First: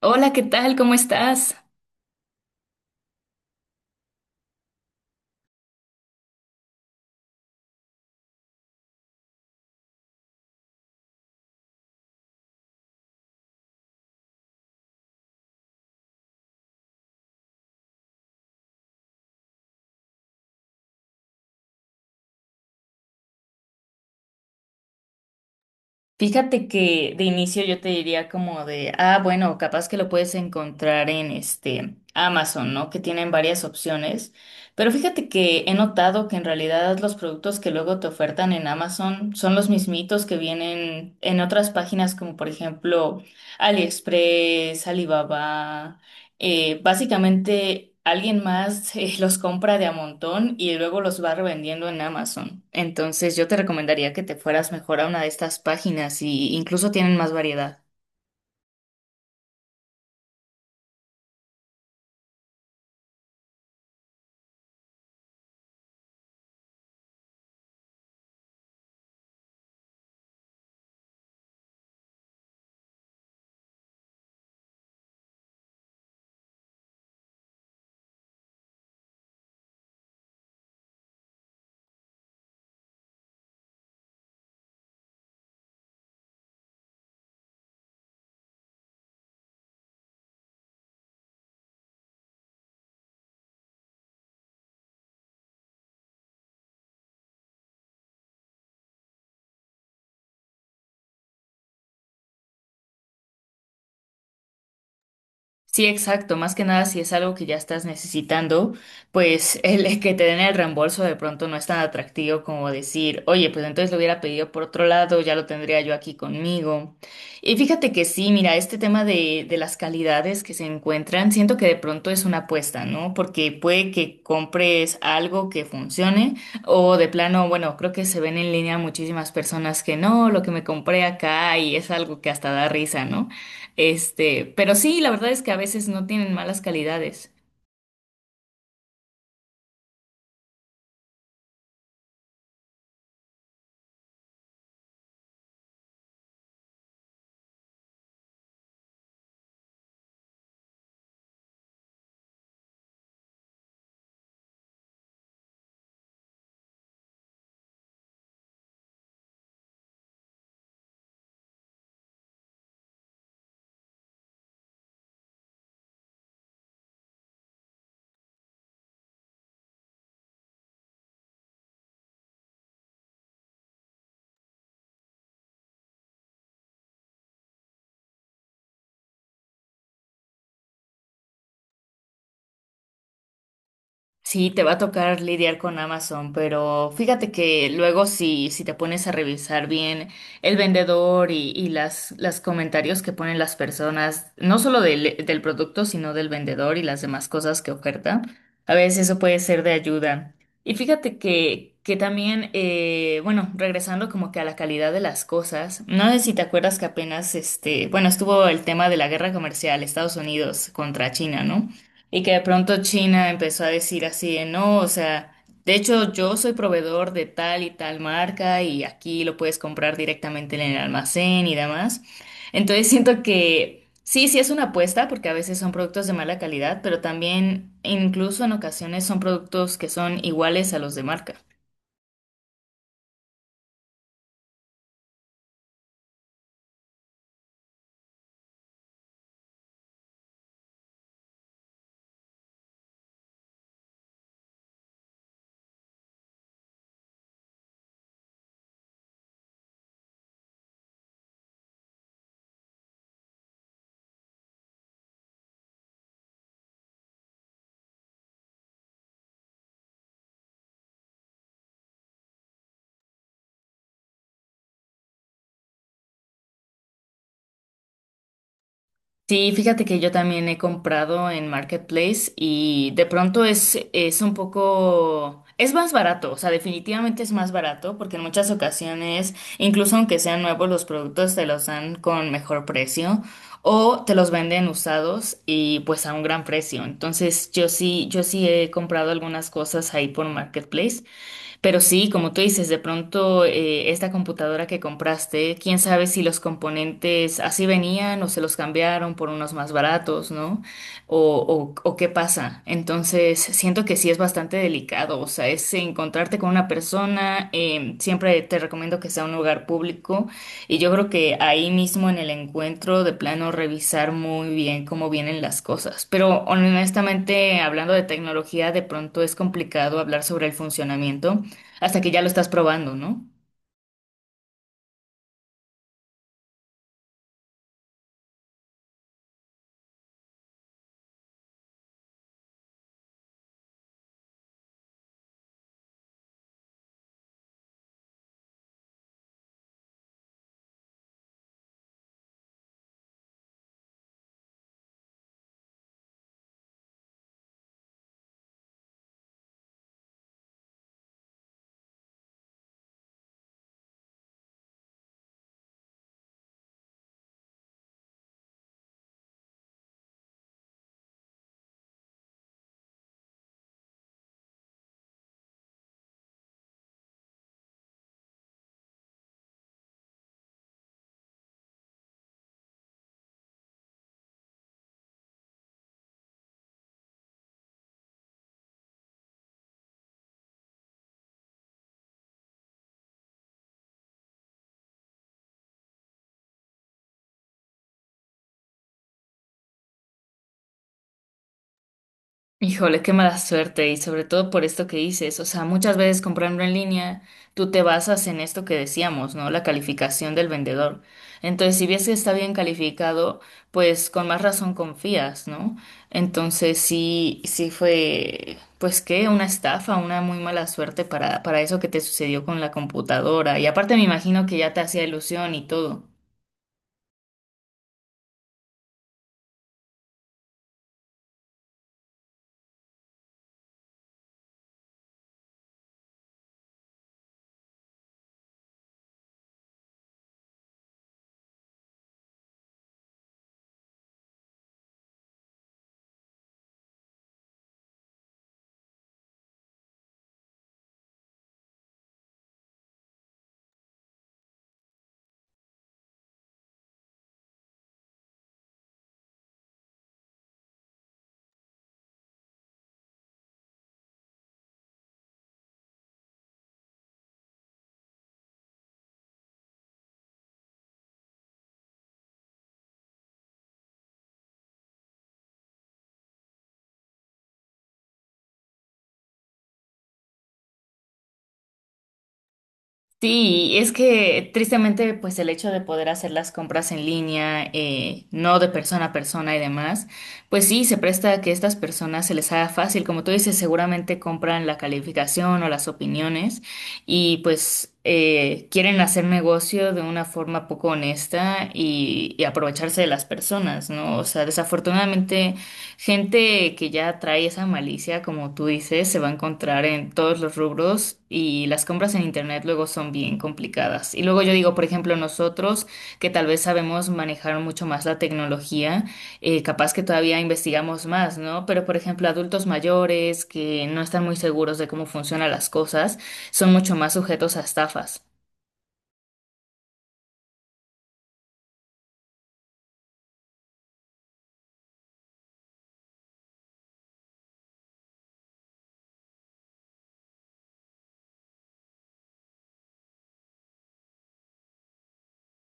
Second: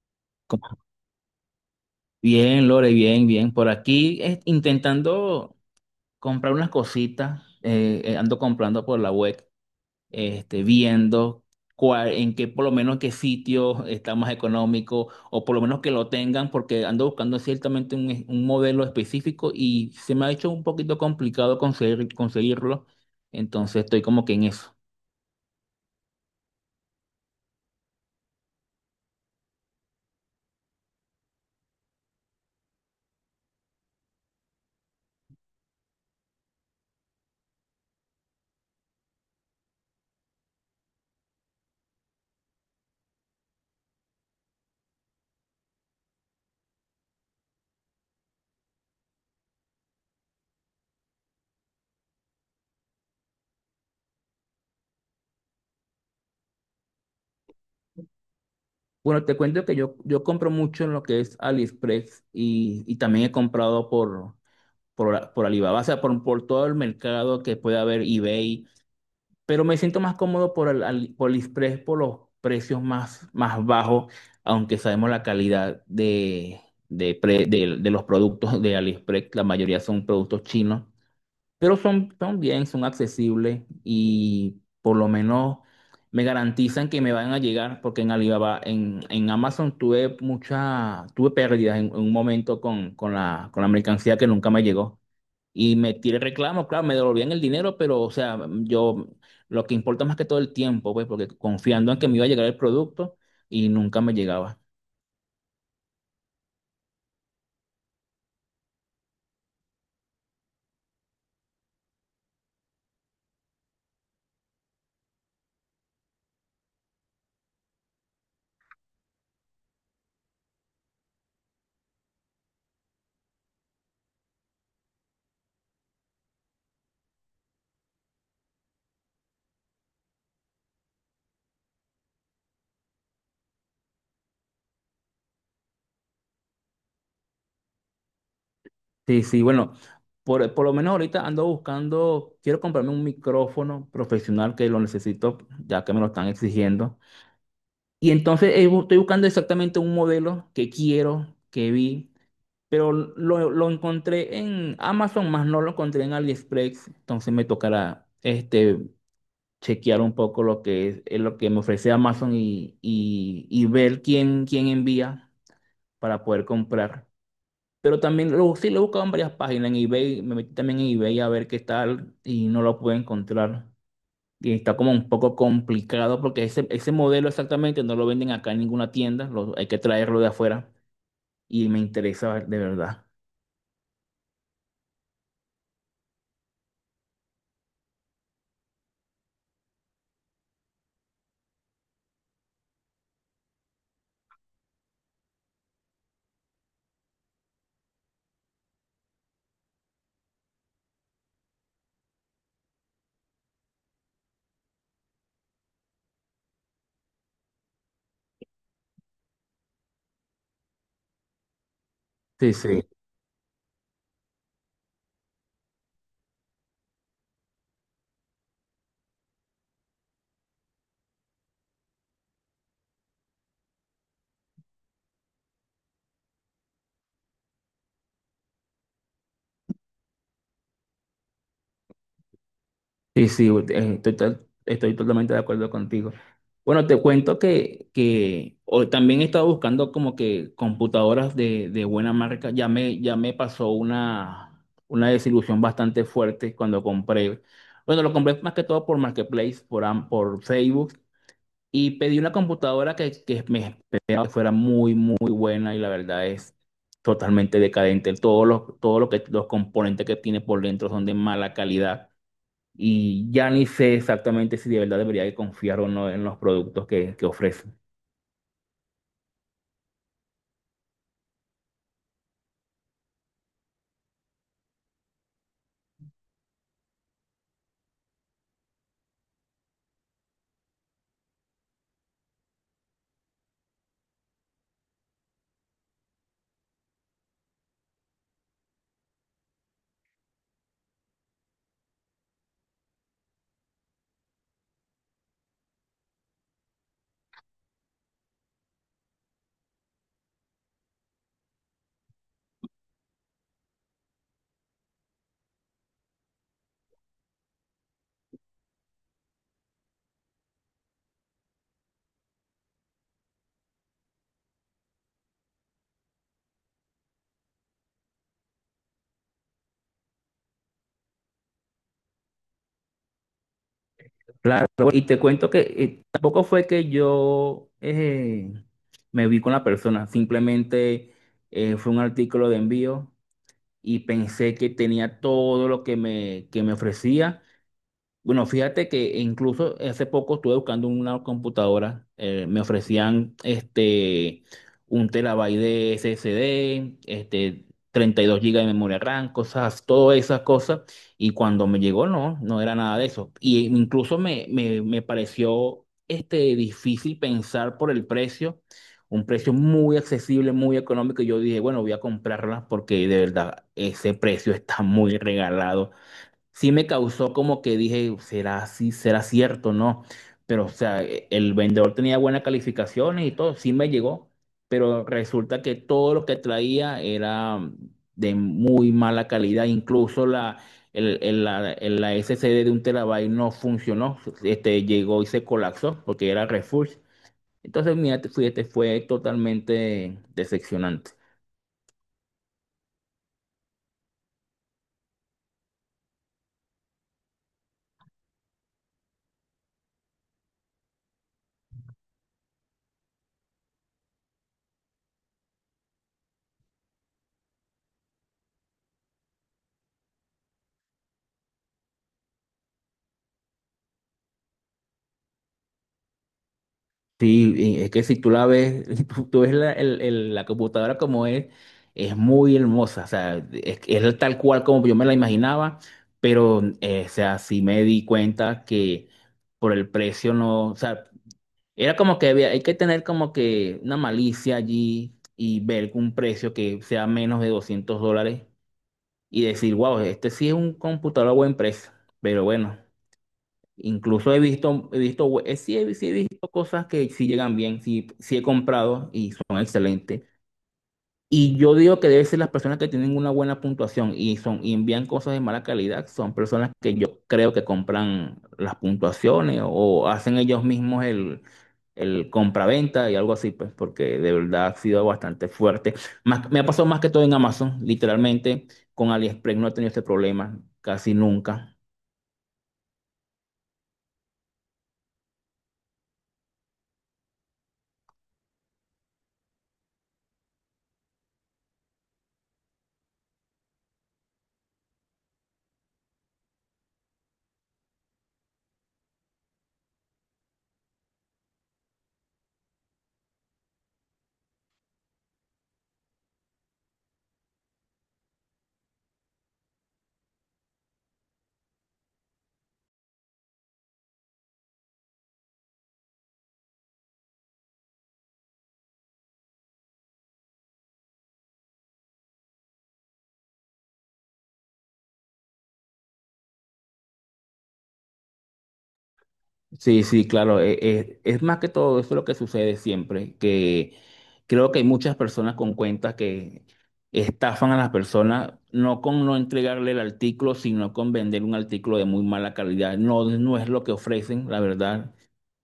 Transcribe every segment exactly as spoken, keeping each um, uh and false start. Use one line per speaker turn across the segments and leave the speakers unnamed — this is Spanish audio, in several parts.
Hola, ¿qué tal?
Como-
¿Cómo estás?
Bien, Lore, bien, bien. Por aquí eh, intentando comprar unas cositas. Eh, eh, ando comprando por la web, este, viendo cuál, en qué, por lo menos qué sitio está más económico o por lo menos que lo tengan, porque ando buscando ciertamente un, es- un modelo específico y se me ha hecho un poquito complicado conseguir, conseguirlo. Entonces estoy como que en eso.
Fíjate que de inicio yo te diría como de, ah, bueno, capaz que lo puedes encontrar en este Amazon, ¿no? Que tienen varias opciones. Pero fíjate que he notado que en realidad los productos que luego te ofertan en Amazon son los mismitos que vienen en otras páginas como por ejemplo AliExpress, Alibaba. Eh, básicamente alguien más eh, los compra de a montón y luego los va revendiendo en Amazon. Entonces yo te recomendaría que te fueras mejor a una de estas páginas y incluso tienen más variedad.
Bueno, te cuento que yo, yo compro mucho en lo que es AliExpress y, y también he comprado por... por, por Alibaba, o sea, por, por todo el mercado que puede haber eBay, pero me siento más cómodo por, el, Ali- por AliExpress por los precios más, más bajos, aunque sabemos la calidad de, de, pre- de- de los productos de AliExpress, la mayoría son productos chinos, pero son, son bien, son accesibles y por lo menos me garantizan que me van a llegar, porque en Alibaba, en, en Amazon tuve mucha, tuve pérdidas en, en un momento con, con la, con la mercancía que nunca me llegó. Y metí el reclamo, claro, me devolvían el dinero, pero o sea, yo lo que importa más que todo el tiempo, pues, porque confiando en que me iba a llegar el producto y nunca me llegaba.
Sí, exacto. Más que nada, si es algo que ya estás necesitando, pues el que te den el reembolso de pronto no es tan atractivo como decir, oye, pues entonces lo hubiera pedido por otro lado, ya lo tendría yo aquí conmigo. Y fíjate que sí, mira, este tema de, de las calidades que se encuentran, siento que de pronto es una apuesta, ¿no? Porque puede que compres algo que funcione o de plano, bueno, creo que se ven en línea muchísimas personas que no, lo que me compré acá y es algo que hasta da risa, ¿no? Este, pero sí, la verdad es que a veces no tienen malas calidades.
Sí, sí, bueno, por, por lo menos ahorita ando buscando, quiero comprarme un micrófono profesional que lo necesito, ya que me lo están exigiendo. Y entonces eh, bu- estoy buscando exactamente un modelo que quiero, que vi, pero lo, lo encontré en Amazon, más no lo encontré en AliExpress, entonces me tocará este. chequear un poco lo que es, es lo que me ofrece Amazon y, y- y ver quién, quién envía para poder comprar. Pero también lo, sí lo he buscado en varias páginas, en eBay, me metí también en eBay a ver qué tal y no lo pude encontrar. Y está como un poco complicado porque ese, ese modelo exactamente no lo venden acá en ninguna tienda, lo- hay que traerlo de afuera y me interesa de verdad.
Sí, te va a tocar lidiar con Amazon, pero fíjate que luego si, si te pones a revisar bien el vendedor y, y las, las comentarios que ponen las personas, no solo del, del producto, sino del vendedor y las demás cosas que oferta, a veces eso puede ser de ayuda. Y fíjate que, que también, eh, bueno, regresando como que a la calidad de las cosas, no sé si te acuerdas que apenas, este, bueno, estuvo el tema de la guerra comercial Estados Unidos contra China, ¿no? Y que de
Sí,
pronto
sí.
China empezó a decir así de no, o sea, de hecho yo soy proveedor de tal y tal marca y aquí lo puedes comprar directamente en el almacén y demás. Entonces siento que sí, sí es una apuesta porque a veces son productos de mala calidad, pero también incluso en ocasiones son productos que son iguales a los de marca.
Sí, sí, eh, estoy, to- estoy totalmente de acuerdo contigo. Bueno, te cuento que, que hoy también he estado buscando como que computadoras de, de buena marca. Ya me, ya me pasó una, una desilusión bastante fuerte cuando compré. Bueno, lo compré más que todo por Marketplace, por, Am- por Facebook, y pedí una computadora que, que me esperaba que fuera muy, muy buena y la verdad es totalmente decadente. Todos los, todos los, que, los componentes que tiene por dentro son de mala calidad y ya ni sé exactamente si de verdad debería confiar o no en los productos que, que ofrecen.
Sí, fíjate que yo también he comprado en Marketplace y de pronto es, es un poco, es más barato, o sea, definitivamente es más barato porque en muchas ocasiones, incluso aunque sean nuevos, los productos te los dan con mejor precio o te los venden usados y pues a un gran precio. Entonces yo sí, yo sí he comprado algunas cosas ahí por Marketplace. Pero sí, como tú dices, de pronto eh, esta computadora que compraste, quién sabe si los componentes así venían o se los cambiaron por unos más baratos, ¿no? O, o, o qué pasa. Entonces, siento que sí es bastante delicado, o sea, es encontrarte con una persona, eh, siempre te recomiendo que sea un lugar público y yo creo que ahí mismo en el encuentro de plano revisar muy bien cómo vienen las cosas. Pero honestamente, hablando de tecnología, de pronto es complicado hablar sobre el funcionamiento, hasta que ya lo estás probando, ¿no?
Claro, y te cuento que eh, tampoco fue que yo eh, me vi con la persona, simplemente eh, fue un artículo de envío y pensé que tenía todo lo que me, que me ofrecía. Bueno, fíjate que incluso hace poco estuve buscando una computadora, eh, me ofrecían este un terabyte de S S D, este treinta y dos gigas de memoria RAM, cosas, todas esas cosas, y cuando me llegó no, no era nada de eso. Y incluso me, me, me pareció este difícil pensar por el precio, un precio muy accesible, muy económico, y yo dije, bueno, voy a comprarla porque de verdad ese precio está muy regalado sí me causó como que dije, será así, será cierto, ¿no? Pero, o sea, e- el vendedor tenía buenas calificaciones y todo, sí me llegó, pero resulta que todo lo que traía era mm, de muy mala calidad, incluso la, el, el- la, el- la S S D de un terabyte no funcionó, este, llegó y se colapsó porque era refurbished. Entonces, mira, fíjate, fue totalmente decepcionante.
Híjole, qué mala suerte y sobre todo por esto que dices, o sea, muchas veces comprando en línea, tú te basas en esto que decíamos, ¿no? La calificación del vendedor. Entonces, si ves que está bien calificado, pues con más razón confías, ¿no? Entonces, sí, sí fue, pues qué, una estafa, una muy mala suerte para, para eso que te sucedió con la computadora. Y aparte me imagino que ya te hacía ilusión y todo.
Sí, y es que si tú la ves, tú, tú ves la, el- el- la computadora como es, es muy hermosa, o sea, es, es tal cual como yo me la imaginaba, pero, eh, o sea, sí me di cuenta que por el precio no, o sea, era como que había, hay que tener como que una malicia allí y ver un precio que sea menos de doscientos dólares y decir, wow, este sí es un computador a buen precio, pero bueno. Incluso he visto, he visto, we- eh, sí, he, sí he visto cosas que sí llegan bien, sí, sí he comprado y son excelentes. Y yo digo que debe ser las personas que tienen una buena puntuación y son y envían cosas de mala calidad, son personas que yo creo que compran las puntuaciones o hacen ellos mismos el, el compraventa y algo así, pues, porque de verdad ha sido bastante fuerte. Más, me ha pasado más que todo en Amazon, literalmente, con AliExpress no he tenido este problema casi nunca.
Sí, es que tristemente, pues el hecho de poder hacer las compras en línea, eh, no de persona a persona y demás, pues sí, se presta a que estas personas se les haga fácil. Como tú dices, seguramente compran la calificación o las opiniones y pues eh, quieren hacer negocio de una forma poco honesta y, y aprovecharse de las personas, ¿no? O sea, desafortunadamente. Gente que ya trae esa malicia, como tú dices, se va a encontrar en todos los rubros y las compras en internet luego son bien complicadas. Y luego yo digo, por ejemplo, nosotros que tal vez sabemos manejar mucho más la tecnología, eh, capaz que todavía investigamos más, ¿no? Pero, por ejemplo, adultos mayores que no están muy seguros de cómo funcionan las cosas son mucho más sujetos a estafas.
Sí, sí, claro. Eh, eh, es más que todo eso lo que sucede siempre, que creo que hay muchas personas con cuentas que estafan a las personas, no con no entregarle el artículo, sino con vender un artículo de muy mala calidad. No, no es lo que ofrecen, la verdad.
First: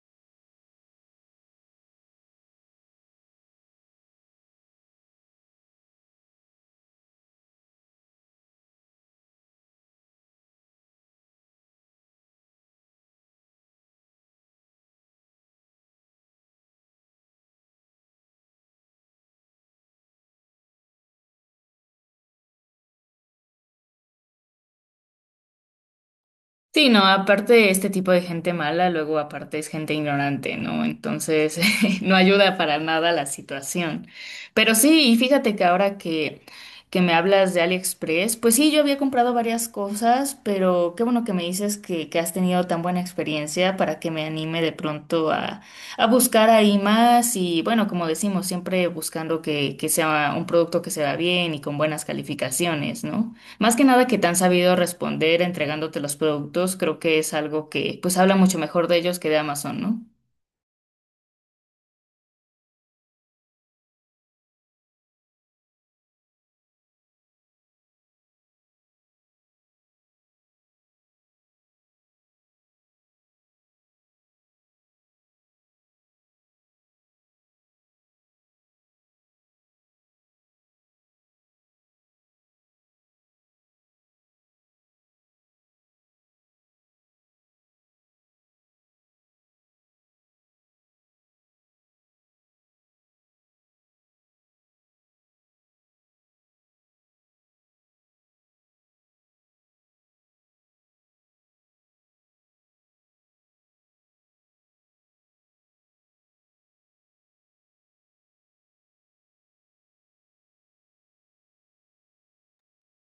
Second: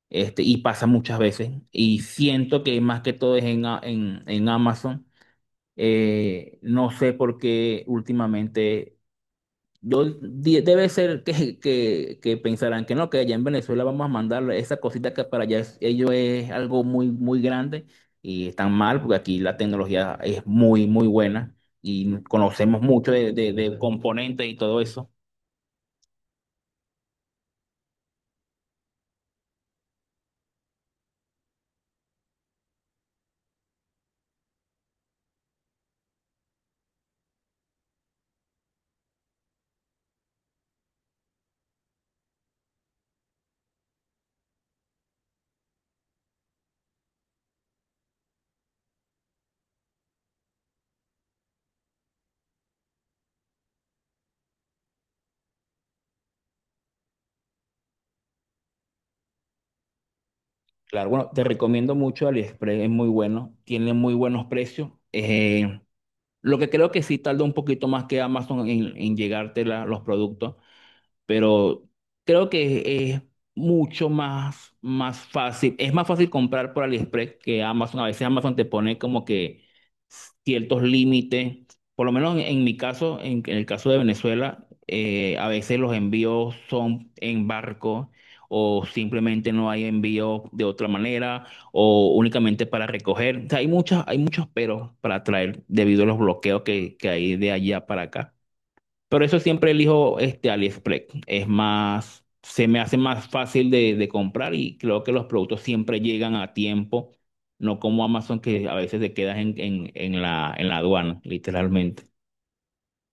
Este, y pasa muchas veces. Y siento que más que todo es en, A- en, en Amazon. Eh, no sé por qué últimamente yo, di- debe ser que, que, que pensarán que no, que allá en Venezuela vamos a mandar esa cosita que para allá es- ellos es algo muy, muy grande y están mal porque aquí la tecnología es muy, muy buena y conocemos mucho de, de, de componentes y todo eso.
Sí, no, aparte este tipo de gente mala, luego aparte es gente ignorante, ¿no? Entonces no ayuda para nada la situación. Pero sí, y fíjate que ahora que, que me hablas de AliExpress, pues sí, yo había comprado varias cosas, pero qué bueno que me dices que, que has tenido tan buena experiencia para que me anime de pronto a, a buscar ahí más y bueno, como decimos, siempre buscando que, que sea un producto que se vea bien y con buenas calificaciones, ¿no? Más que nada que te han sabido responder entregándote los productos, creo que es algo que pues habla mucho mejor de ellos que de Amazon, ¿no?
Claro, bueno, te recomiendo mucho AliExpress, es muy bueno, tiene muy buenos precios. Eh, lo que creo que sí tarda un poquito más que Amazon en, en llegarte la- los productos pero creo que es mucho más, más fácil. Es más fácil comprar por AliExpress que Amazon. A veces Amazon te pone como que ciertos límites. Por lo menos en, en mi caso, en, en el caso de Venezuela, eh, a veces los envíos son en barco o simplemente no hay envío de otra manera o únicamente para recoger. O sea, hay muchas, hay muchos peros para traer debido a los bloqueos que, que hay de allá para acá. Pero eso siempre elijo este AliExpress. Es más, se me hace más fácil de, de comprar y creo que los productos siempre llegan a tiempo, no como Amazon que a veces te quedas en, en, en la, en la aduana, literalmente.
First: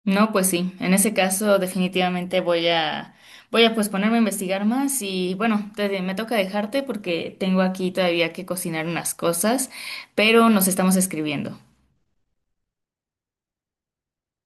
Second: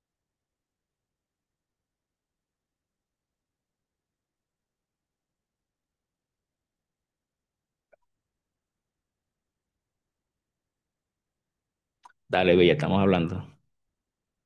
No, pues sí, en ese caso definitivamente voy a voy a pues ponerme a investigar más y bueno, te- me toca dejarte porque tengo aquí todavía que cocinar unas cosas, pero nos estamos escribiendo.
Dale, Bella, estamos hablando.